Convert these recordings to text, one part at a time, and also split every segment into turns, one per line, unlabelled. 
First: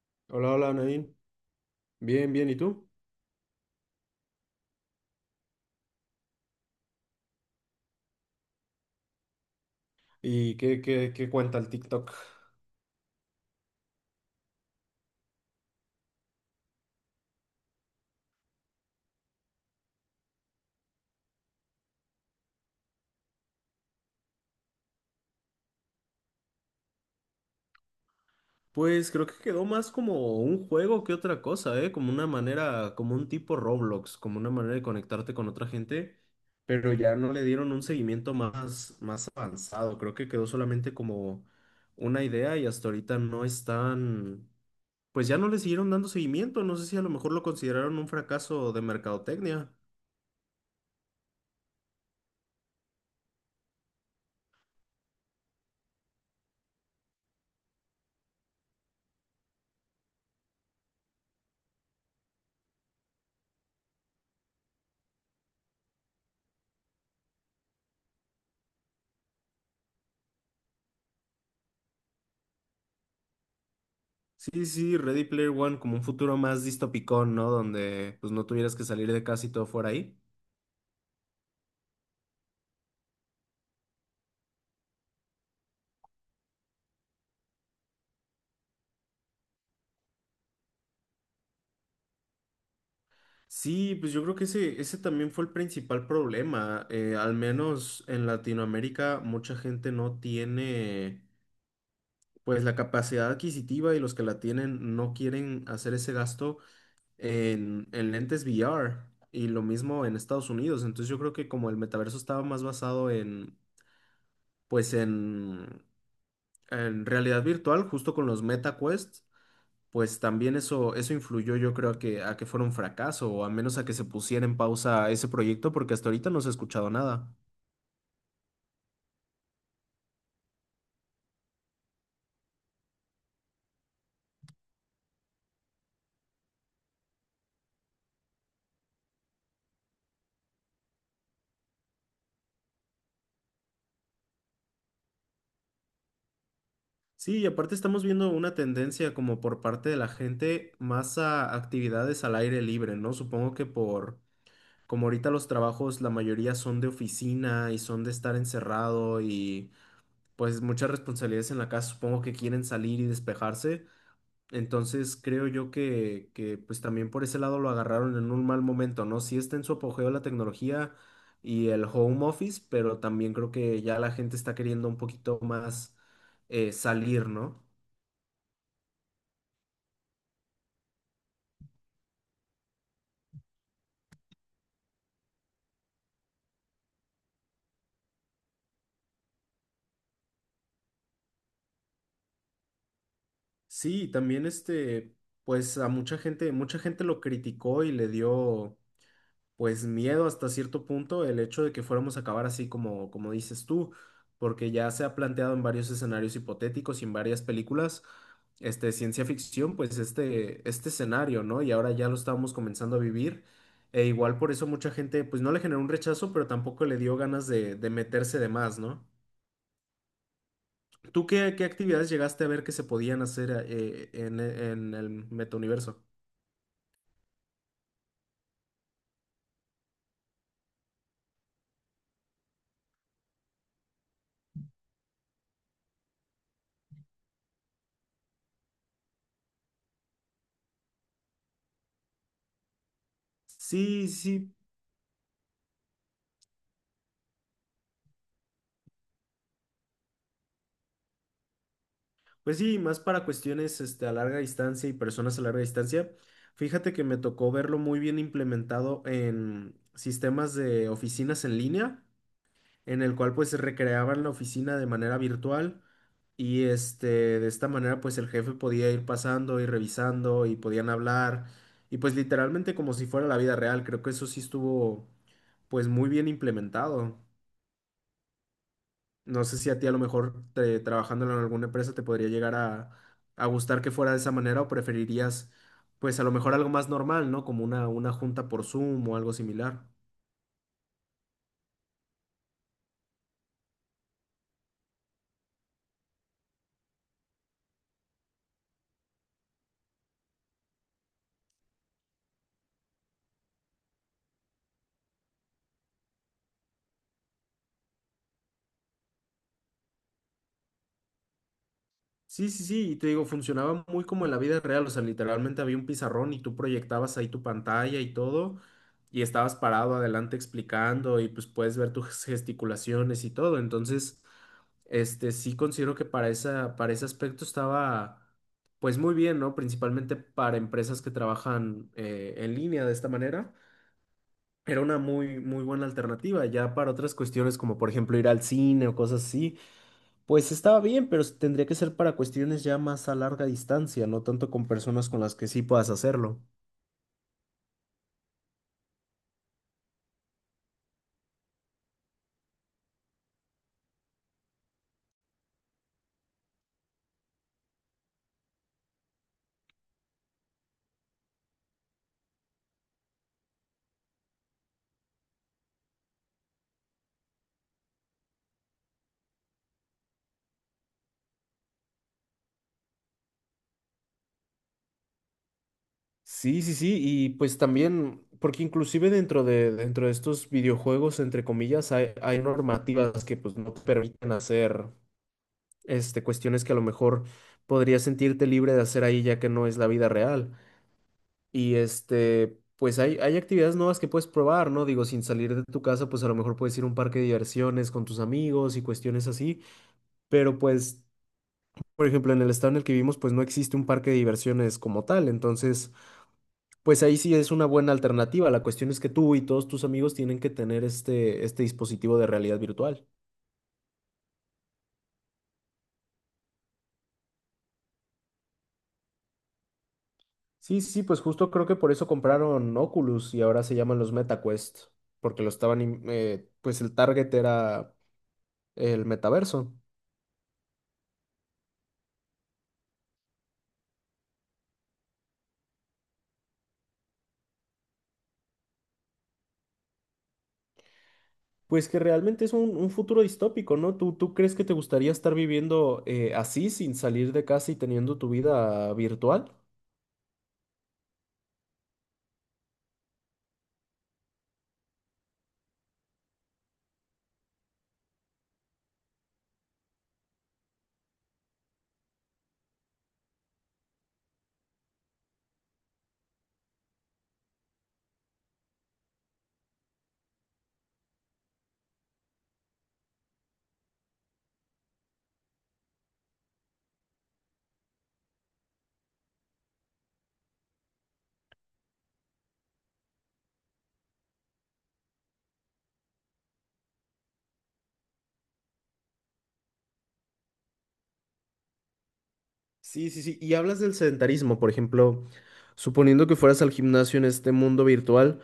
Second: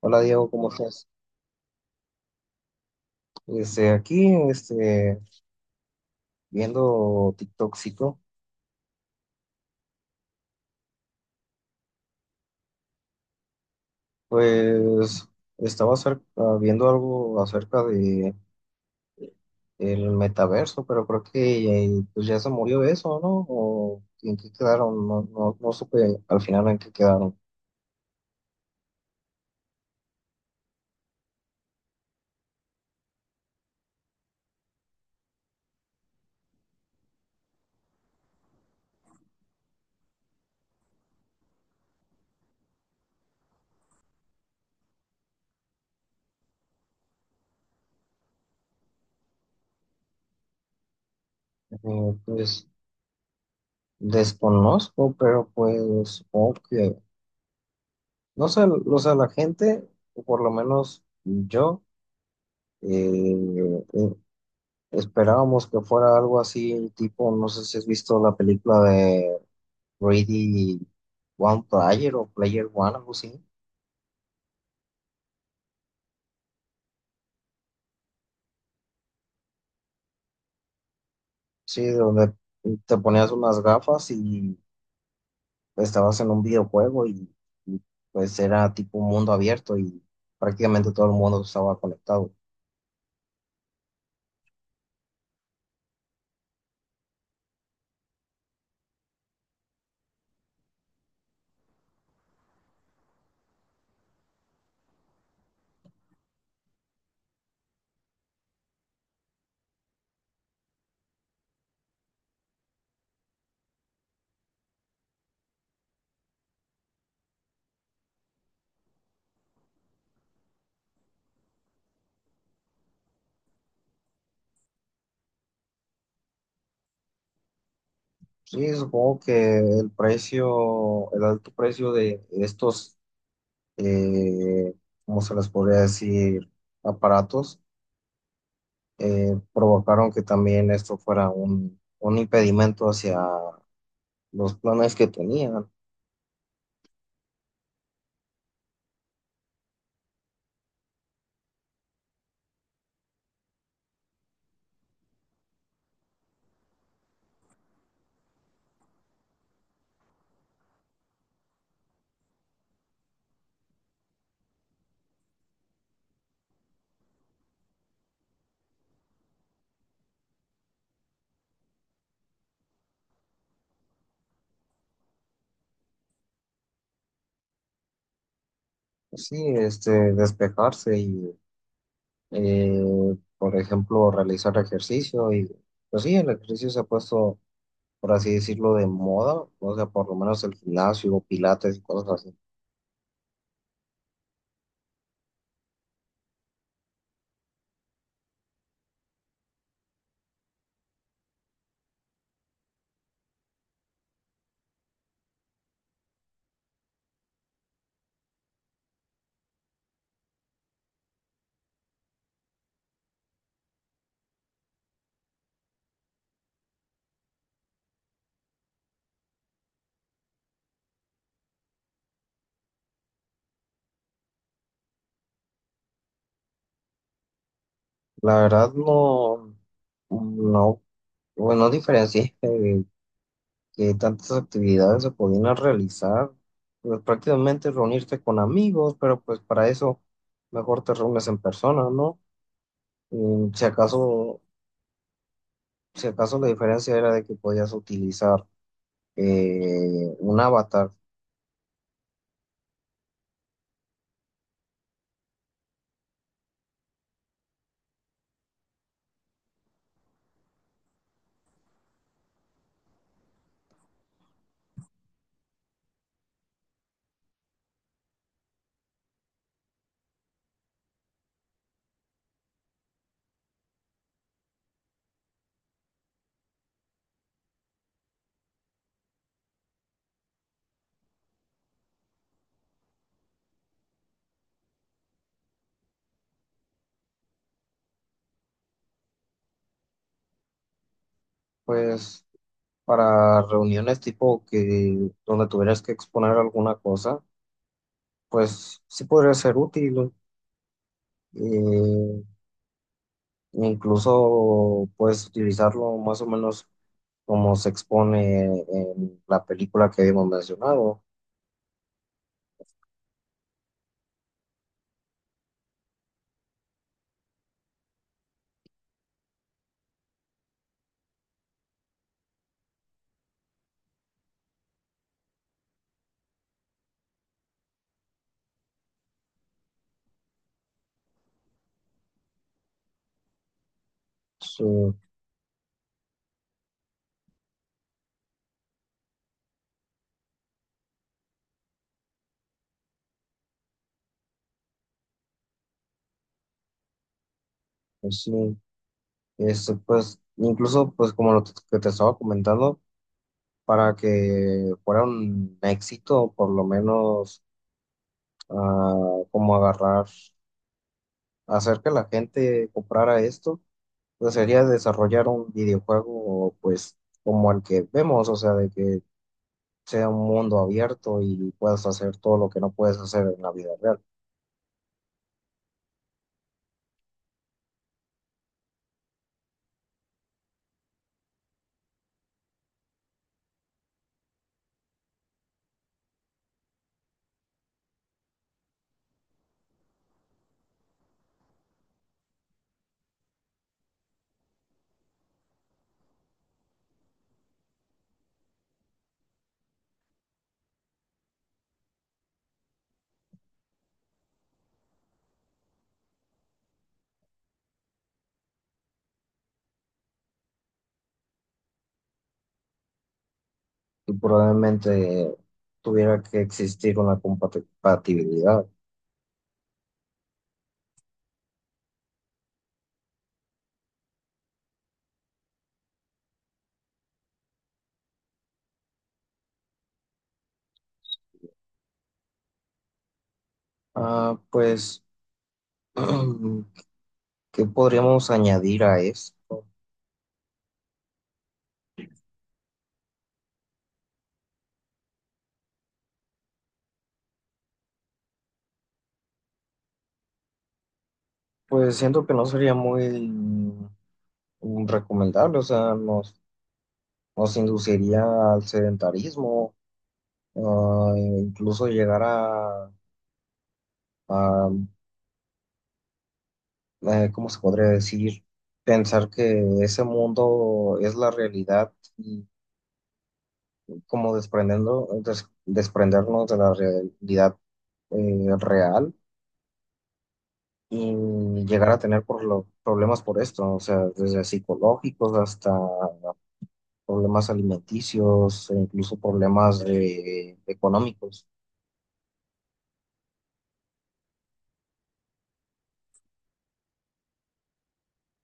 Hola Diego,
Hola,
¿cómo
hola
estás?
Nadine. Bien, bien, ¿y tú?
Este, aquí, este, viendo TikTokcito,
¿Y qué cuenta el TikTok?
pues viendo algo acerca de el metaverso, pero creo que pues ya se murió eso, ¿no? ¿O en qué quedaron? No, no supe al final en qué quedaron.
Pues creo que quedó más como un juego que otra cosa, ¿eh? Como una manera, como un tipo Roblox, como una manera de conectarte con otra gente, pero ya no le dieron un seguimiento más avanzado. Creo que quedó solamente como una idea y hasta ahorita no están, pues ya no le siguieron dando seguimiento. No sé si a lo mejor lo consideraron un fracaso de mercadotecnia.
Pues desconozco, pero pues supongo que, no sé, o sea, la gente, o por lo menos yo, eh, eh, Esperábamos que fuera algo así, tipo, no sé si has visto la película de Ready One Player o Player One, algo así.
Sí, sí, Ready Player One como un futuro más distópico, ¿no? Donde pues no tuvieras que salir de casa y todo fuera ahí.
Sí, donde te ponías unas gafas y estabas en un videojuego y pues era tipo un mundo abierto y prácticamente todo el mundo estaba conectado.
Sí, pues yo creo que ese también fue el principal problema. Al menos en Latinoamérica mucha gente no tiene pues la capacidad adquisitiva y los que la tienen no quieren hacer ese gasto en lentes VR y lo mismo en Estados Unidos. Entonces yo creo que como el metaverso estaba más basado en pues en en realidad virtual, justo con los Meta Quest. Pues también eso influyó yo creo a que fuera un fracaso o a menos a que se pusiera en pausa ese proyecto porque hasta ahorita no se ha escuchado nada.
Sí, supongo que el precio, el alto precio de estos, eh, ¿cómo se les podría decir? Aparatos provocaron que también esto fuera un impedimento hacia los planes que tenían.
Sí, y aparte estamos viendo una tendencia como por parte de la gente más a actividades al aire libre, ¿no? Supongo que por, como ahorita los trabajos, la mayoría son de oficina y son de estar encerrado y pues muchas responsabilidades en la casa, supongo que quieren salir y despejarse. Entonces creo yo que pues también por ese lado lo agarraron en un mal momento, ¿no? Sí está en su apogeo la tecnología y el home office, pero también creo que ya la gente está queriendo un poquito más salir, ¿no?
Sí, este, despejarse y, por ejemplo, realizar ejercicio. Y, pues sí, el ejercicio se ha puesto, por así decirlo, de moda, o sea, por lo menos el gimnasio, pilates y cosas así.
Sí, también este, pues a mucha gente lo criticó y le dio pues miedo hasta cierto punto el hecho de que fuéramos a acabar así como, como dices tú, porque ya se ha planteado en varios escenarios hipotéticos y en varias películas, este, ciencia ficción, pues este escenario, ¿no? Y ahora ya lo estábamos comenzando a vivir. E igual por eso mucha gente, pues no le generó un rechazo, pero tampoco le dio ganas de meterse de más, ¿no? ¿Tú qué actividades llegaste a ver que se podían hacer en el metauniverso?
La verdad no, bueno, no diferencié que tantas actividades se podían realizar, pues prácticamente reunirte con amigos, pero pues para eso mejor te reúnes en persona, ¿no? Y si
Sí,
acaso,
sí.
si acaso la diferencia era de que podías utilizar un avatar,
Pues sí, más para cuestiones este, a larga distancia y personas a larga distancia. Fíjate que me tocó verlo muy bien implementado en sistemas de oficinas en línea, en el cual pues recreaban la oficina de manera virtual y este, de esta manera pues el jefe podía ir pasando y revisando y podían hablar y pues literalmente como si fuera la vida real. Creo que eso sí estuvo pues muy bien implementado. No sé si a ti a lo mejor trabajándolo en alguna empresa te podría llegar a gustar que fuera de esa manera o preferirías pues a lo mejor algo más normal, ¿no? Como una junta por Zoom o algo similar.
pues para reuniones tipo que donde tuvieras que exponer alguna cosa, pues sí podría ser útil, ¿no? eh, Incluso puedes utilizarlo más o menos como se expone en la película que habíamos mencionado.
Sí, sí, sí, y te digo, funcionaba muy como en la vida real, o sea, literalmente había un pizarrón y tú proyectabas ahí tu pantalla y todo, y estabas parado adelante explicando y pues puedes ver tus gesticulaciones y todo, entonces, este, sí considero que para esa, para ese aspecto estaba, pues muy bien, ¿no? Principalmente para empresas que trabajan en línea de esta manera,
Sí,
era una muy, muy buena alternativa, ya para otras cuestiones como por ejemplo ir al cine o cosas así. Pues estaba bien, pero tendría que ser para cuestiones ya más a larga distancia, no tanto con personas con las que sí puedas hacerlo.
pues sí, es, pues incluso pues como lo que te estaba comentando, para que fuera un éxito, por lo menos ah, como agarrar, hacer que la gente comprara esto, pues sería desarrollar un videojuego pues como el que vemos, o sea, de que sea un mundo abierto y puedas hacer todo lo que no puedes hacer en la vida real.
Sí, sí, sí, y pues también, porque inclusive dentro de estos videojuegos, entre comillas, hay normativas que pues no te permiten hacer este, cuestiones que a lo mejor podrías sentirte libre de hacer ahí ya que no es la vida real. Y este, pues hay actividades nuevas que puedes probar, ¿no? Digo, sin salir de tu casa, pues a lo mejor puedes ir a un parque de diversiones con tus amigos y cuestiones así. Pero pues por ejemplo, en el estado en el que vivimos, pues no existe un parque de diversiones como tal. Entonces, pues ahí sí es una buena alternativa. La cuestión es que tú y todos tus amigos tienen que tener este, este dispositivo de realidad virtual.
Y probablemente tuviera que existir una compatibilidad.
Sí, sí, pues justo creo que por eso compraron Oculus y ahora se llaman los MetaQuest, porque lo estaban, pues el target era el metaverso.
Ah, pues, ¿qué podríamos añadir a esto?
Pues que realmente es un futuro distópico, ¿no? ¿Tú crees que te gustaría estar viviendo así, sin salir de casa y teniendo tu vida virtual?
Pues siento que no sería muy recomendable, o sea, nos induciría al sedentarismo, e incluso llegar a ¿cómo se podría decir? Pensar que ese mundo es la realidad, como desprendernos de la realidad real y llegar a tener problemas por esto, o sea, desde psicológicos hasta problemas alimenticios e incluso problemas económicos.
Sí, sí, sí. Y hablas del sedentarismo, por ejemplo, suponiendo que fueras al gimnasio en este mundo virtual,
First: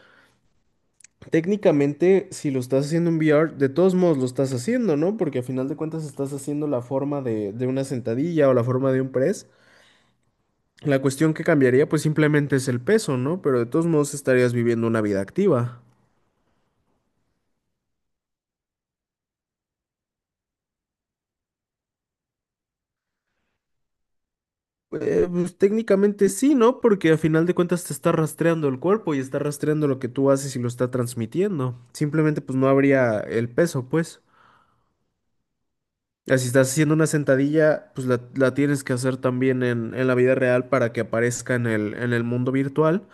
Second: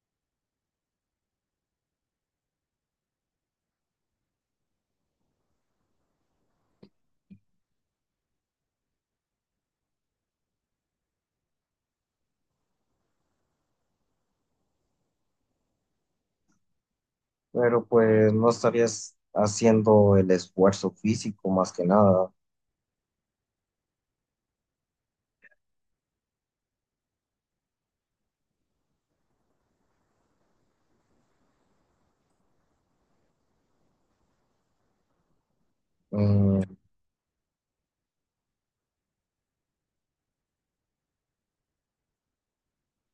técnicamente si lo estás haciendo en VR, de todos modos lo estás haciendo, ¿no? Porque a final de cuentas estás haciendo la forma de una sentadilla o la forma de un press. La cuestión que cambiaría pues simplemente es el peso, ¿no? Pero de todos modos estarías viviendo una vida activa.
Pero pues no estarías haciendo el esfuerzo físico más que nada.
Pues, técnicamente sí, ¿no? Porque a final de cuentas te está rastreando el cuerpo y está rastreando lo que tú haces y lo está transmitiendo. Simplemente pues no habría el peso, pues. Ah, si estás
Mm.
haciendo una sentadilla, pues la tienes que hacer también en la vida real para que aparezca en el mundo virtual.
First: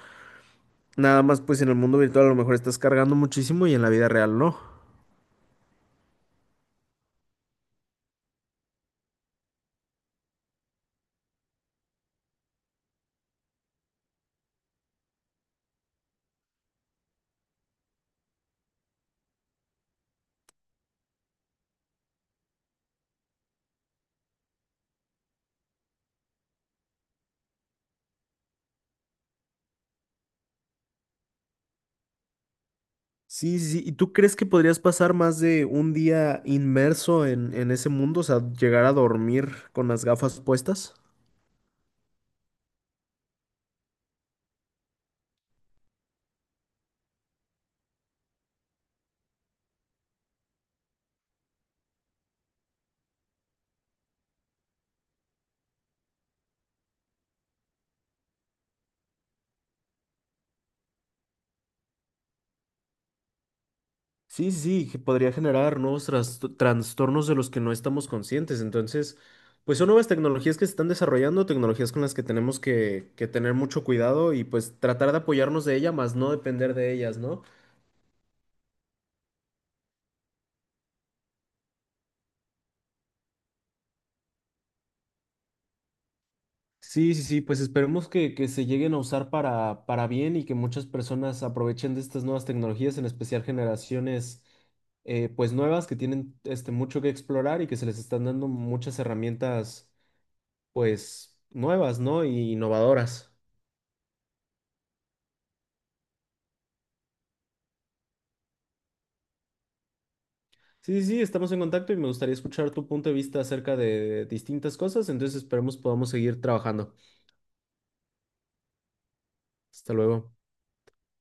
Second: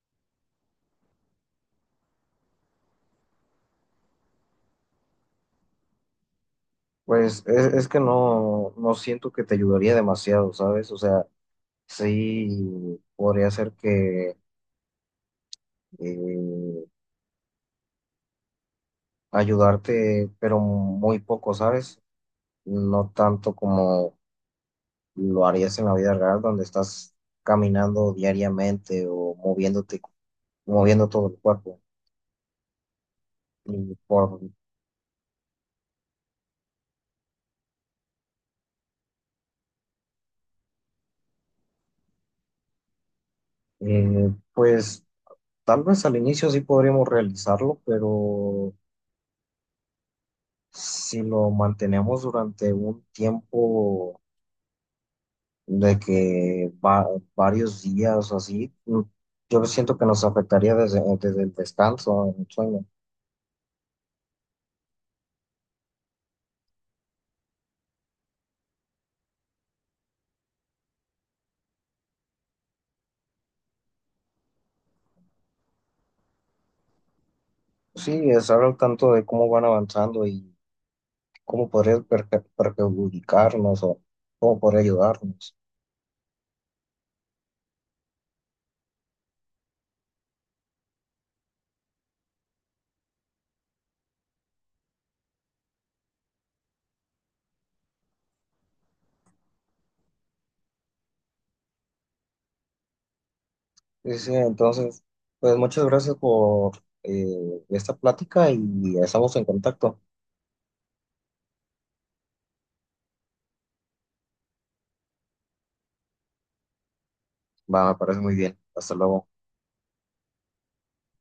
Nada más, pues en el mundo virtual a lo mejor estás cargando muchísimo y en la vida real no.
Es que no siento que te ayudaría demasiado, ¿sabes? O sea, sí podría ser que eh, ayudarte, pero muy poco, ¿sabes? No tanto como lo harías en la vida real, donde estás caminando diariamente o moviéndote, moviendo todo el cuerpo.
Sí, sí, sí. ¿Y
Y
tú crees
por,
que podrías pasar más de un día inmerso en ese mundo? O sea, llegar a dormir con las gafas puestas.
pues tal vez al inicio sí podríamos realizarlo, pero si lo mantenemos durante un tiempo de varios días o así, mm, yo siento que nos afectaría desde el descanso, el sueño.
Sí, sí, sí, que podría generar nuevos trastornos de los que no estamos conscientes. Entonces, pues son nuevas tecnologías que se están desarrollando, tecnologías con las que tenemos que tener mucho cuidado y pues tratar de apoyarnos de ellas, más no depender de ellas, ¿no?
Sí, estar al tanto de cómo van avanzando y cómo podría perjudicarnos o cómo podría ayudarnos.
Sí, sí, sí, pues esperemos que se lleguen a usar para bien y que muchas personas aprovechen de estas nuevas tecnologías, en especial generaciones pues nuevas que tienen este, mucho que explorar y que se les están dando muchas herramientas pues nuevas, ¿no? Y innovadoras.
Sí, sí, entonces, pues muchas gracias por esta plática y estamos en contacto.
Sí, sí, sí, estamos en contacto y me gustaría escuchar tu punto de vista acerca de distintas cosas, entonces esperemos podamos seguir trabajando.
Va, me parece muy bien. Hasta luego.
Hasta luego.